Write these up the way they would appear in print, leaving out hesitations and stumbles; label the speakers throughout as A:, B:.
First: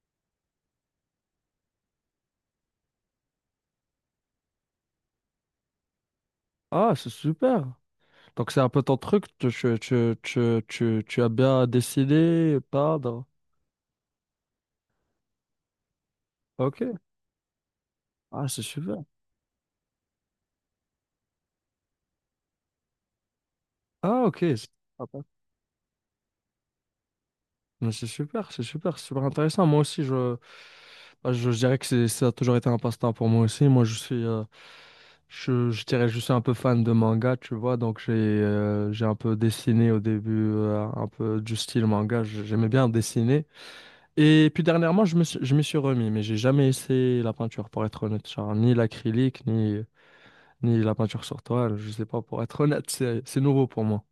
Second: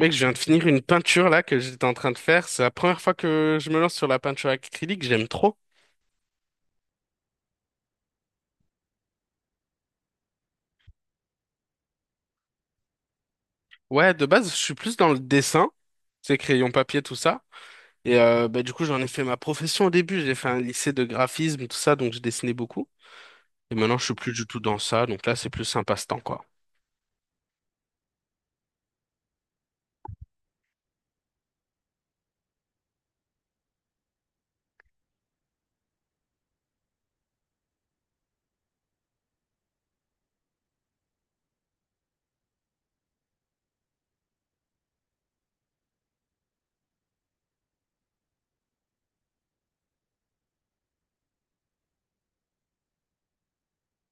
A: Mec, je viens de finir une peinture là que j'étais en train de faire. C'est la première fois que je me lance sur la peinture acrylique, j'aime trop.
B: Ah, c'est super. Donc c'est un peu ton truc, tu as bien dessiné, peindre.
A: Ouais, de base, je suis plus dans le dessin, c'est crayon
B: Ok.
A: papier, tout ça.
B: Ah, c'est
A: Du coup, j'en
B: super.
A: ai fait ma profession au début. J'ai fait un lycée de graphisme, tout ça, donc je dessinais beaucoup. Et maintenant, je suis
B: Ah,
A: plus
B: ok,
A: du tout
B: c'est
A: dans ça.
B: sympa.
A: Donc là, c'est plus un passe-temps, quoi.
B: Mais c'est super, c'est super, c'est super intéressant. Moi aussi, je dirais que ça a toujours été un passe-temps pour moi aussi. Moi, je suis, je dirais, je suis un peu fan de manga, tu vois. Donc j'ai un peu dessiné au début, un peu du style manga. J'aimais bien dessiner. Et puis dernièrement, je m'y suis remis, mais j'ai jamais essayé la peinture, pour être honnête. Genre, ni l'acrylique, ni la peinture sur toile, je sais pas, pour être honnête, c'est nouveau pour moi.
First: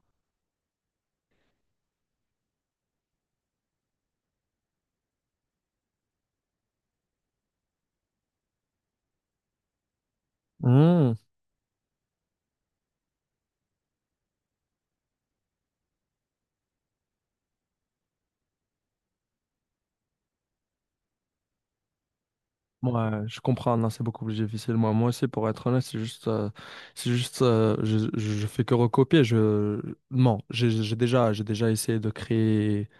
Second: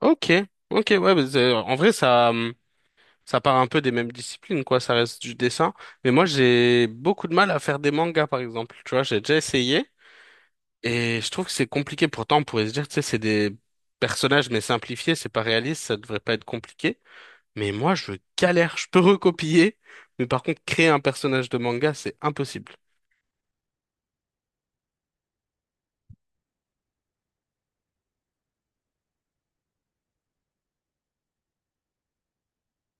A: Ok, ok, ouais, mais en vrai, ça part un peu des mêmes disciplines, quoi. Ça reste du dessin. Mais moi, j'ai beaucoup de mal à faire des mangas, par exemple. Tu vois, j'ai déjà essayé.
B: Hmm.
A: Et je trouve que c'est compliqué. Pourtant, on pourrait se dire, tu sais, c'est des personnages, mais simplifiés, c'est pas réaliste, ça devrait pas être compliqué. Mais moi, je galère. Je peux recopier, mais par contre, créer un personnage de manga, c'est impossible.
B: Ouais, je comprends, non, c'est beaucoup plus difficile. Moi aussi, pour être honnête, c'est juste, je fais que recopier. Je, non, j'ai j'ai déjà essayé de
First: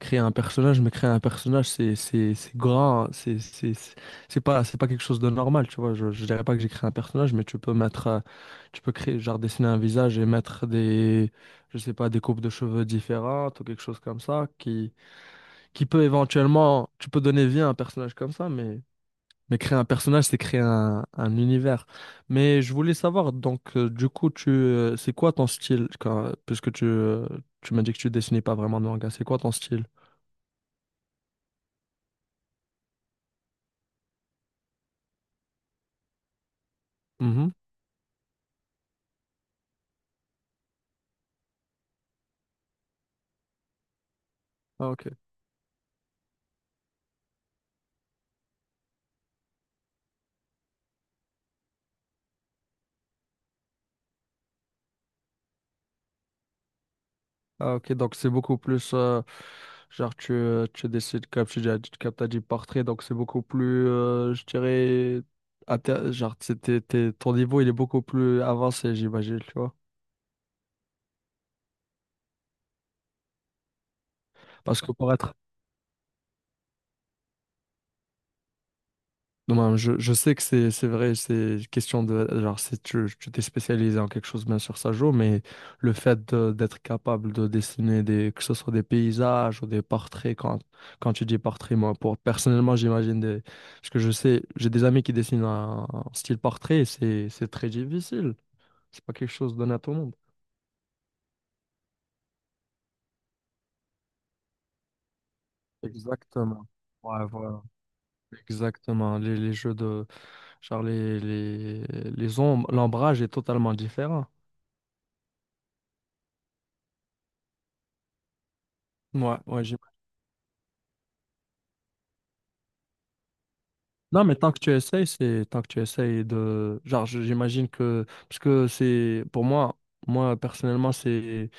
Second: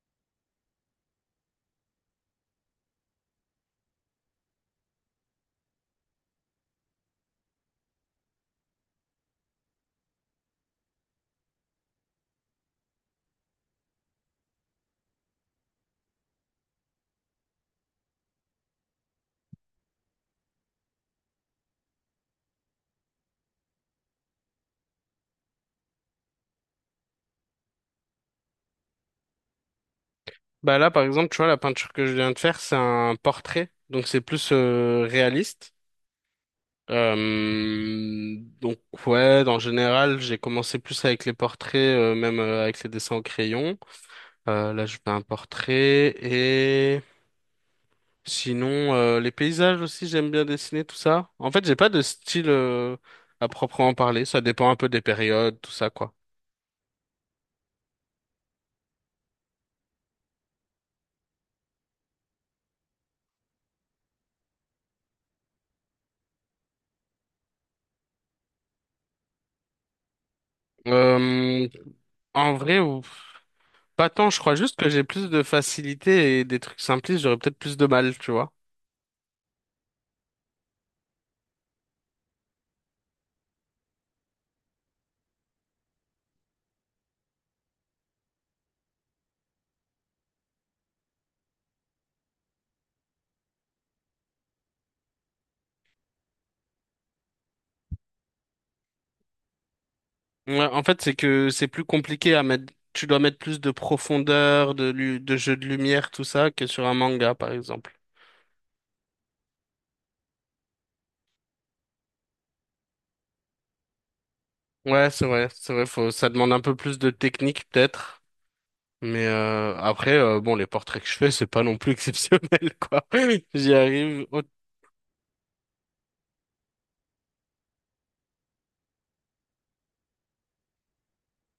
B: créer un personnage, mais créer un personnage, c'est grand, hein, c'est pas quelque chose de normal, tu vois. Je dirais pas que j'ai créé un personnage, mais tu peux mettre, tu peux créer, genre dessiner un visage et mettre des, je sais pas, des coupes de cheveux différentes ou quelque chose comme ça, qui peut éventuellement, tu peux donner vie à un personnage comme ça, mais créer un personnage, c'est créer un univers. Mais je voulais savoir, donc, du coup, c'est quoi ton style, puisque tu m'as dit que tu dessinais pas vraiment de manga, c'est quoi ton style?
A: Bah là, par exemple, tu vois, la peinture que je viens de faire, c'est un portrait, donc c'est plus réaliste.
B: Mm-hmm.
A: Donc ouais, en général, j'ai commencé plus avec les portraits, même avec les dessins au crayon. Là,
B: Ah,
A: je
B: ok.
A: fais un portrait. Sinon, les paysages aussi, j'aime bien dessiner tout ça. En fait, j'ai pas de style à proprement parler. Ça dépend un peu des périodes, tout ça, quoi.
B: Ah, ok. Donc, c'est beaucoup plus. Genre, tu décides, comme tu dis, comme t'as dit, portrait. Donc, c'est beaucoup plus, je dirais. Genre, ton niveau, il est beaucoup plus avancé, j'imagine, tu vois.
A: Euh, En vrai, pas tant. Je crois juste
B: Parce
A: que
B: que
A: j'ai
B: pour
A: plus
B: être
A: de facilité et des trucs simplistes, j'aurais peut-être plus de mal, tu vois.
B: Non, non, je sais que c'est vrai, c'est question de genre, si tu t'es spécialisé en quelque chose, bien sûr, ça joue, mais le fait d'être capable de dessiner des, que ce soit des paysages ou des portraits, quand tu dis portrait, moi, pour, personnellement, j'imagine des. Parce que je sais, j'ai des amis qui dessinent un style portrait, et c'est très difficile. C'est pas quelque chose donné à tout le monde.
A: Ouais, en fait, c'est que c'est plus compliqué à mettre. Tu dois mettre plus de profondeur, de jeu de lumière, tout ça, que
B: Exactement.
A: sur un
B: Ouais,
A: manga, par
B: voilà.
A: exemple.
B: Exactement. Les jeux de genre, les ombres, l'ombrage est totalement différent.
A: Ouais, c'est vrai, c'est vrai. Faut, ça demande un peu plus de technique, peut-être.
B: Ouais, ouais,
A: Bon, les portraits que je fais, c'est pas non plus exceptionnel, quoi. J'y
B: non,
A: arrive.
B: mais tant que tu essayes, c'est tant que tu essayes de genre, j'imagine que, parce que c'est pour moi, moi, personnellement, c'est.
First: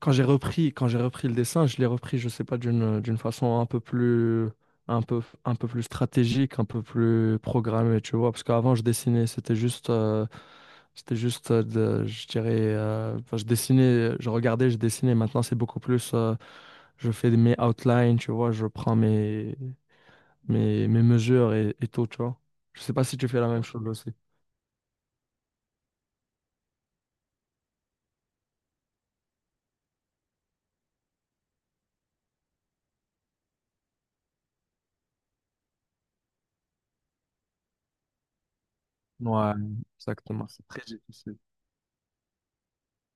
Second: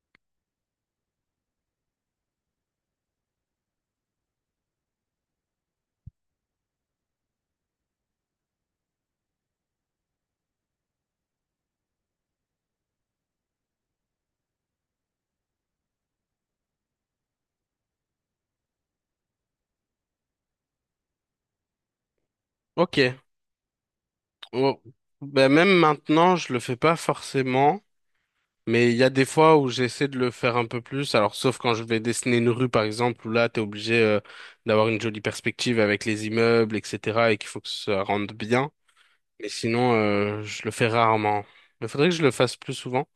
B: Quand j'ai repris le dessin, je l'ai repris, je sais pas, d'une façon un peu plus, un peu plus stratégique, un peu plus programmée, tu vois. Parce qu'avant, je dessinais, c'était juste. C'était juste, je dirais, enfin, je dessinais, je regardais, je dessinais. Maintenant, c'est beaucoup plus, je fais mes outlines, tu vois, je prends mes mesures et tout, tu vois. Je sais pas si
A: Ok.
B: tu fais la même chose aussi.
A: Oh. Ben, même maintenant, je le fais pas forcément. Mais il y a des fois où j'essaie de le faire un peu plus. Alors, sauf quand je vais dessiner une rue, par exemple, où là, t'es obligé d'avoir une jolie perspective avec les immeubles, etc., et qu'il faut que ça rende bien. Mais
B: Ouais,
A: sinon,
B: exactement.
A: je
B: C'est
A: le
B: très
A: fais
B: difficile.
A: rarement. Il faudrait que je le fasse plus souvent.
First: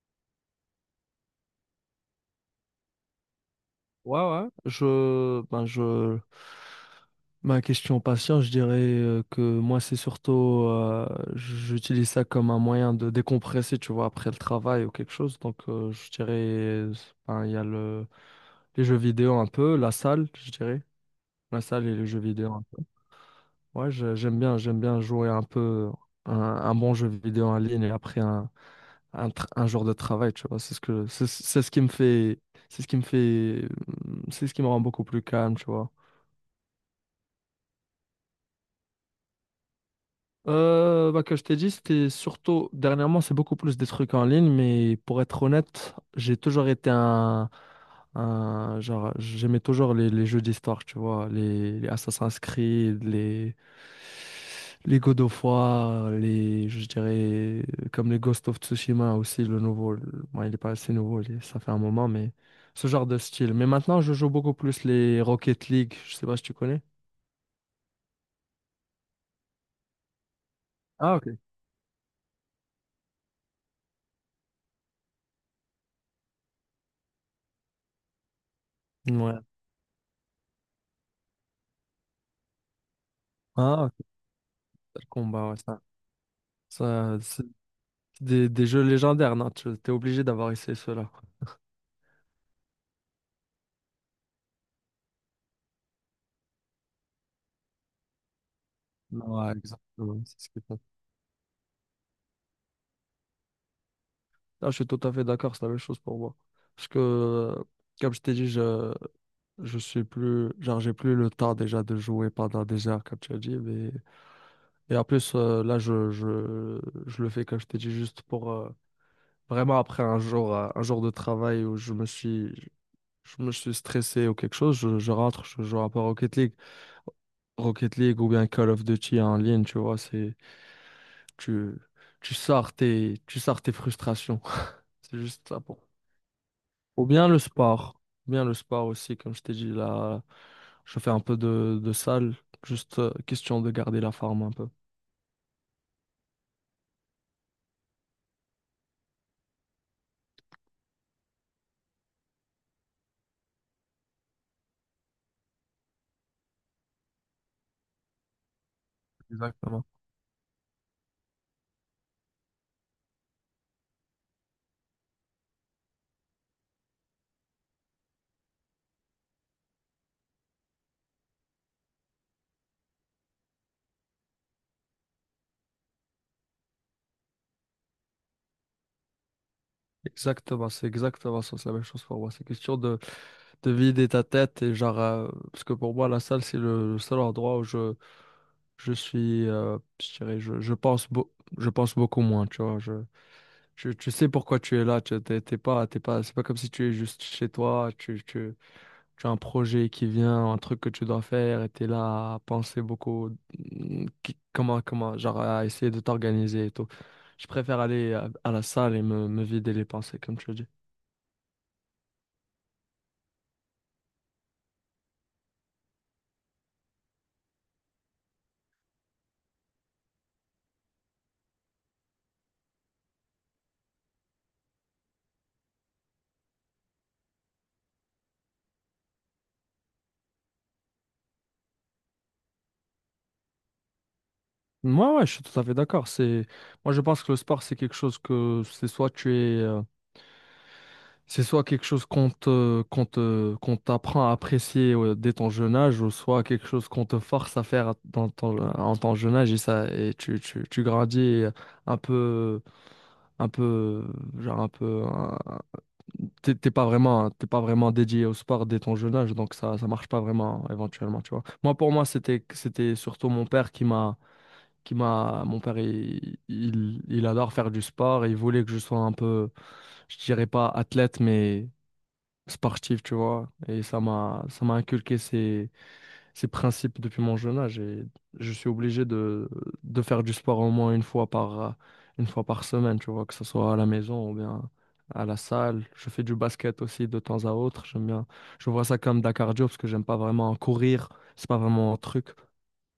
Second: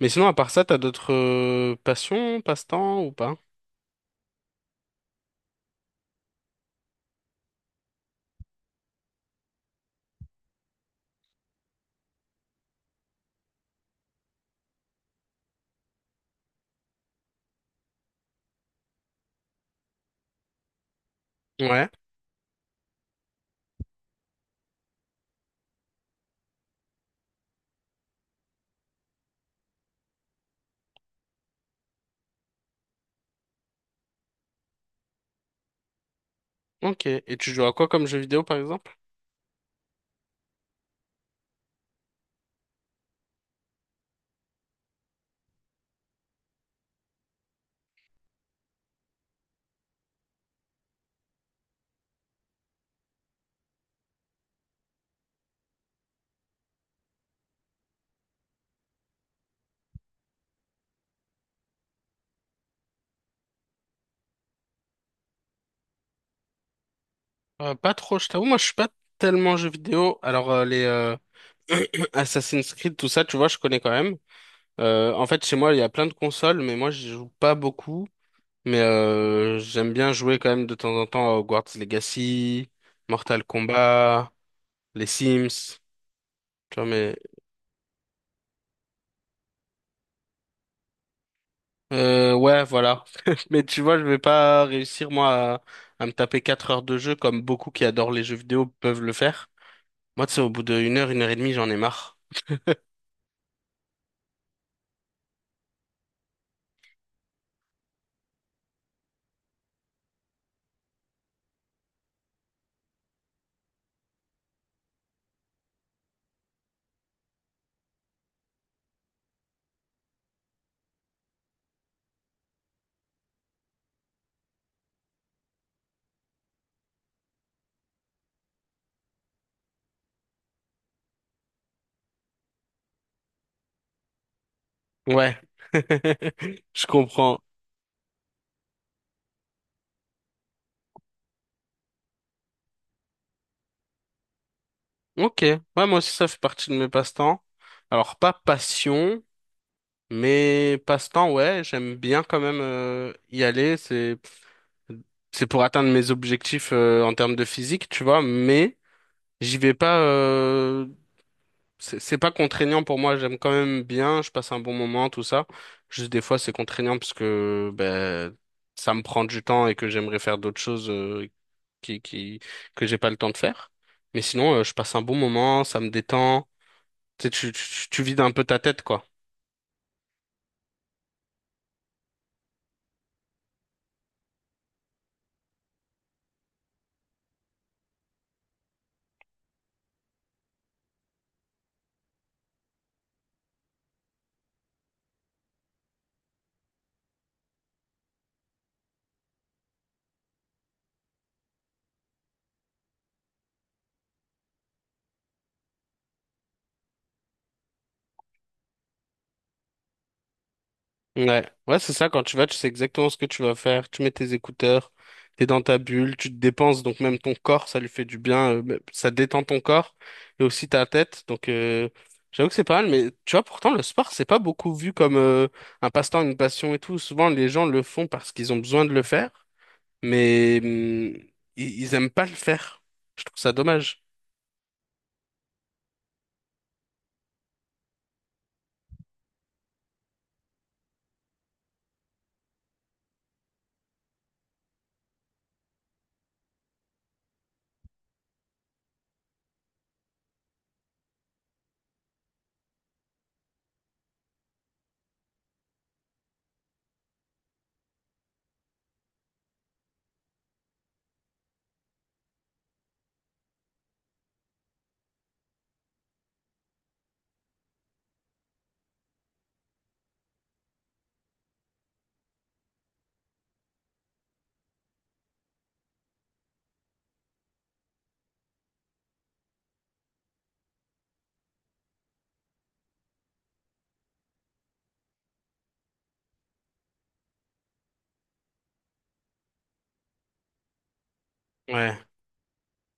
A: Mais sinon, à part ça, t'as d'autres passions, passe-temps ou pas?
B: Ouais, ouais. Ma question patient, je dirais que moi, c'est surtout, j'utilise ça comme un moyen de décompresser, tu vois, après le travail ou quelque chose. Donc, je dirais, ben, il y a les jeux vidéo un peu, la salle, je dirais. La salle
A: Ouais.
B: et les jeux vidéo un peu. Ouais, j'aime bien jouer un peu un bon jeu vidéo en ligne et après un genre de travail, tu vois. C'est ce qui me fait, c'est ce qui me fait, c'est ce qui me rend beaucoup plus calme, tu vois.
A: Ok, et tu joues à quoi comme jeu vidéo par exemple?
B: Que je t'ai dit, c'était surtout, dernièrement, c'est beaucoup plus des trucs en ligne, mais pour être honnête, j'ai toujours été genre, j'aimais toujours les jeux d'histoire, tu vois, les Assassin's Creed, les God of War, les, je dirais, comme les Ghost of Tsushima aussi, bon, il est pas assez nouveau, ça fait un moment, mais ce genre de style. Mais maintenant, je joue beaucoup plus les Rocket League, je sais pas si tu connais.
A: Pas trop, je t'avoue, moi je suis pas tellement jeu vidéo. Alors les
B: Ah, ok.
A: Assassin's Creed, tout ça, tu vois, je connais quand même. En fait, chez moi, il y a plein de consoles, mais moi je joue pas beaucoup.
B: Ouais.
A: J'aime bien jouer quand même de temps en temps à Hogwarts Legacy, Mortal
B: Ah, ok.
A: Kombat, les
B: Mortal Kombat,
A: Sims.
B: ouais,
A: Tu vois, mais
B: ça, c'est des jeux légendaires, non? Tu es obligé d'avoir essayé ceux-là.
A: ouais, voilà. Mais tu vois, je vais pas réussir moi à me taper 4 heures de jeu comme beaucoup qui adorent les jeux vidéo peuvent le faire.
B: Ouais, exactement,
A: Moi, tu
B: c'est
A: sais,
B: ce
A: au
B: que
A: bout
B: t'as.
A: d'une heure, une heure et demie, j'en ai marre.
B: Ah, je suis tout à fait d'accord, c'est la même chose pour moi. Parce que, comme je t'ai dit, je suis plus, genre, j'ai plus le temps déjà de jouer pendant des heures, comme tu as dit. Et en plus, je le fais, comme je t'ai dit, juste pour vraiment après un jour de travail où je me suis stressé ou quelque chose, je rentre, je joue un peu à Rocket League, Rocket League ou bien Call of Duty en ligne, tu vois, tu, tu sors tu sors tes frustrations. C'est
A: Ouais,
B: juste ça pour.
A: je
B: Ou bien
A: comprends.
B: le sport. Ou bien le sport aussi, comme je t'ai dit là. Je fais un peu de salle, juste question de garder la forme un peu.
A: Ok, ouais, moi aussi, ça fait partie de mes passe-temps. Alors, pas passion, mais passe-temps, ouais, j'aime bien quand même y aller. C'est pour atteindre mes objectifs en termes de physique, tu vois, mais j'y vais
B: Exactement.
A: pas. C'est pas contraignant pour moi, j'aime quand même bien, je passe un bon moment, tout ça. Juste des fois, c'est contraignant parce que ben, ça me prend du temps et que j'aimerais faire d'autres choses qui, qui, que j'ai pas le temps de faire. Mais sinon, je passe un bon moment, ça me détend. Tu sais, tu vides un peu ta tête, quoi.
B: Exactement, c'est exactement ça, c'est la même chose pour moi. C'est question de vider ta tête et genre, parce que pour moi, la salle, c'est le seul endroit où je dirais, je pense beaucoup moins, tu vois. Je, tu sais pourquoi tu es là, tu t'es t'es pas, c'est pas comme si tu es juste chez toi, tu as un projet qui vient, un truc que tu dois faire, et t'es là à penser beaucoup, comment, comment, genre à essayer de t'organiser et tout. Je préfère aller à la salle et me vider les pensées, comme tu le dis.
A: Ouais, ouais, c'est ça, quand tu vas, tu sais exactement ce que tu vas faire, tu mets tes écouteurs, t'es dans ta bulle, tu te dépenses, donc même ton corps, ça lui fait du bien, mais ça détend ton corps, et aussi ta tête, donc j'avoue que c'est pas mal, mais tu vois, pourtant, le sport, c'est pas beaucoup vu comme un passe-temps, une passion et tout, souvent, les gens le font parce qu'ils ont besoin de le faire, mais ils aiment pas le faire, je trouve ça dommage.
B: Moi, ouais, je suis tout à fait d'accord. Moi, je pense que le sport, c'est quelque chose que c'est soit tu es, c'est soit quelque chose qu'on qu'on t'apprend à apprécier dès ton jeune âge, ou soit quelque chose qu'on te force à faire dans ton, en ton jeune âge et ça, et tu grandis et un peu, un peu, genre un peu, t'es t'es pas vraiment dédié au sport dès ton jeune âge, donc ça marche pas vraiment éventuellement, tu vois. Moi, pour moi, c'était, c'était surtout mon père qui m'a, mon père, il adore faire du sport et il voulait que je sois un peu, je dirais pas athlète, mais sportif, tu vois. Et ça m'a inculqué ces principes depuis mon jeune âge. Et je suis obligé de faire du sport au moins une fois par semaine, tu vois, que ce soit à la maison ou bien à la salle. Je fais du basket aussi de temps à autre. J'aime bien. Je vois ça comme de la cardio parce que j'aime pas vraiment courir. C'est pas vraiment un
A: Ouais,
B: truc.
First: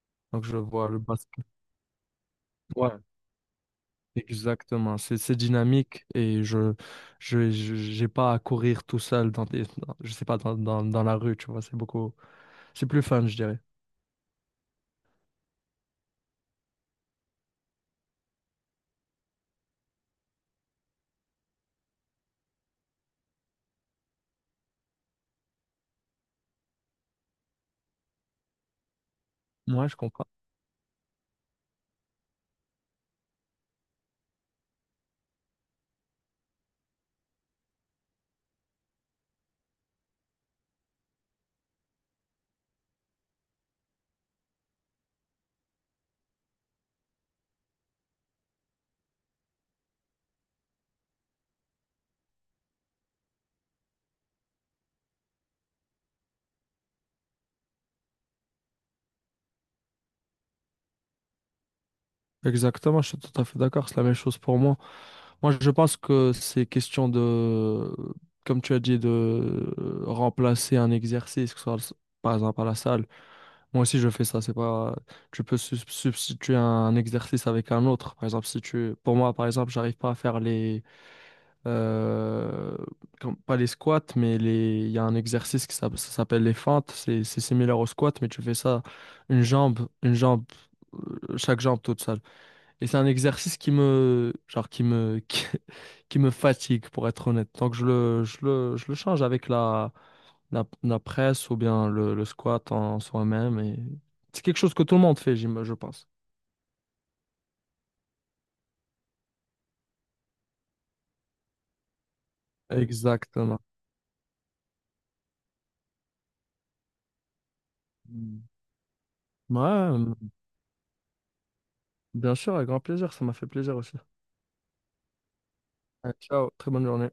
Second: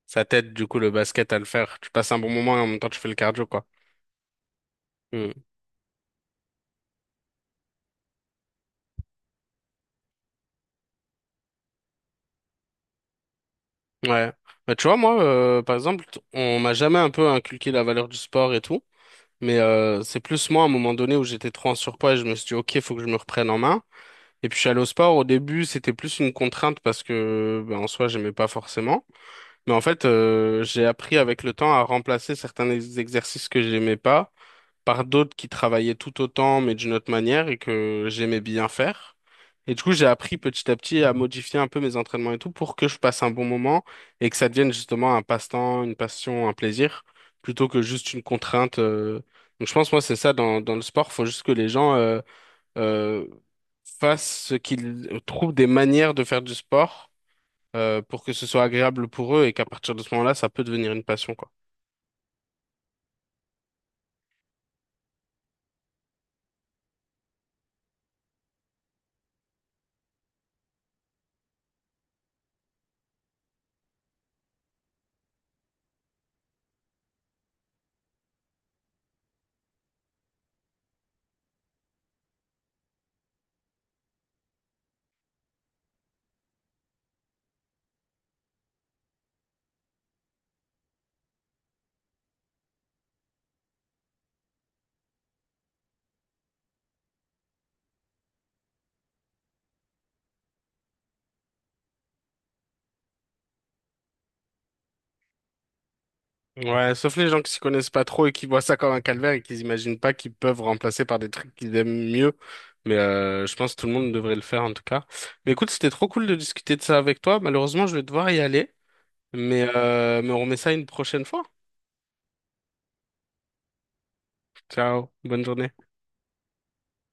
A: ça
B: Donc
A: t'aide,
B: je
A: du coup,
B: vois
A: le
B: le
A: basket à le
B: basket.
A: faire, tu passes un bon moment et en même temps, tu
B: Ouais.
A: fais le cardio, quoi.
B: Exactement, c'est dynamique et j'ai pas à courir tout seul dans je sais pas dans la rue, tu vois, c'est beaucoup, c'est plus fun, je dirais.
A: Ouais. Bah, tu vois, moi, par exemple, on m'a jamais un peu inculqué la valeur du sport et tout, mais c'est plus moi, à un moment donné, où j'étais trop en surpoids et je me suis dit, OK, faut que je me reprenne en main. Et puis, je suis allé au sport. Au début, c'était plus une contrainte parce que, ben, en soi, j'aimais pas forcément. Mais en
B: Moi, je
A: fait,
B: comprends.
A: j'ai appris avec le temps à remplacer certains exercices que j'aimais pas par d'autres qui travaillaient tout autant, mais d'une autre manière, et que j'aimais bien faire. Et du coup, j'ai appris petit à petit à modifier un peu mes entraînements et tout pour que je passe un bon moment et que ça devienne justement un passe-temps, une passion, un plaisir, plutôt que juste une contrainte. Donc je pense, moi, c'est ça dans, dans le sport, faut juste que les gens euh, fassent ce qu'ils trouvent des manières de faire du sport pour que ce soit agréable pour eux et qu'à partir de ce moment-là, ça peut devenir une passion, quoi.
B: Exactement, je suis tout à fait d'accord. C'est la même chose pour moi. Moi, je pense que c'est question de, comme tu as dit, de remplacer un exercice, que ce soit par exemple à la salle. Moi aussi, je fais ça. C'est pas, tu peux substituer un exercice avec un autre. Par exemple, si tu, pour moi, par exemple, j'arrive pas à faire les euh, pas les squats, mais les, il y a un exercice qui ça s'appelle les fentes. C'est similaire au squat, mais tu fais ça une jambe, chaque jambe toute seule. Et c'est un exercice genre qui, qui me fatigue, pour être honnête. Donc je le change avec la presse ou bien le squat en soi-même. Et c'est quelque chose que tout le monde fait, je pense.
A: Ouais, sauf les gens qui s'y connaissent pas trop et qui voient ça comme un calvaire et qui imaginent pas qu'ils peuvent remplacer par des trucs qu'ils aiment mieux. Je
B: Exactement.
A: pense que tout le monde devrait le faire en tout cas. Mais écoute, c'était trop cool de discuter de ça avec toi. Malheureusement, je vais devoir y
B: Mm.
A: aller.
B: Ouais,
A: Mais on remet ça une prochaine fois.
B: bien sûr, avec grand plaisir. Ça m'a fait plaisir aussi.
A: Ciao, bonne journée.
B: Ouais, Ciao, très bonne journée.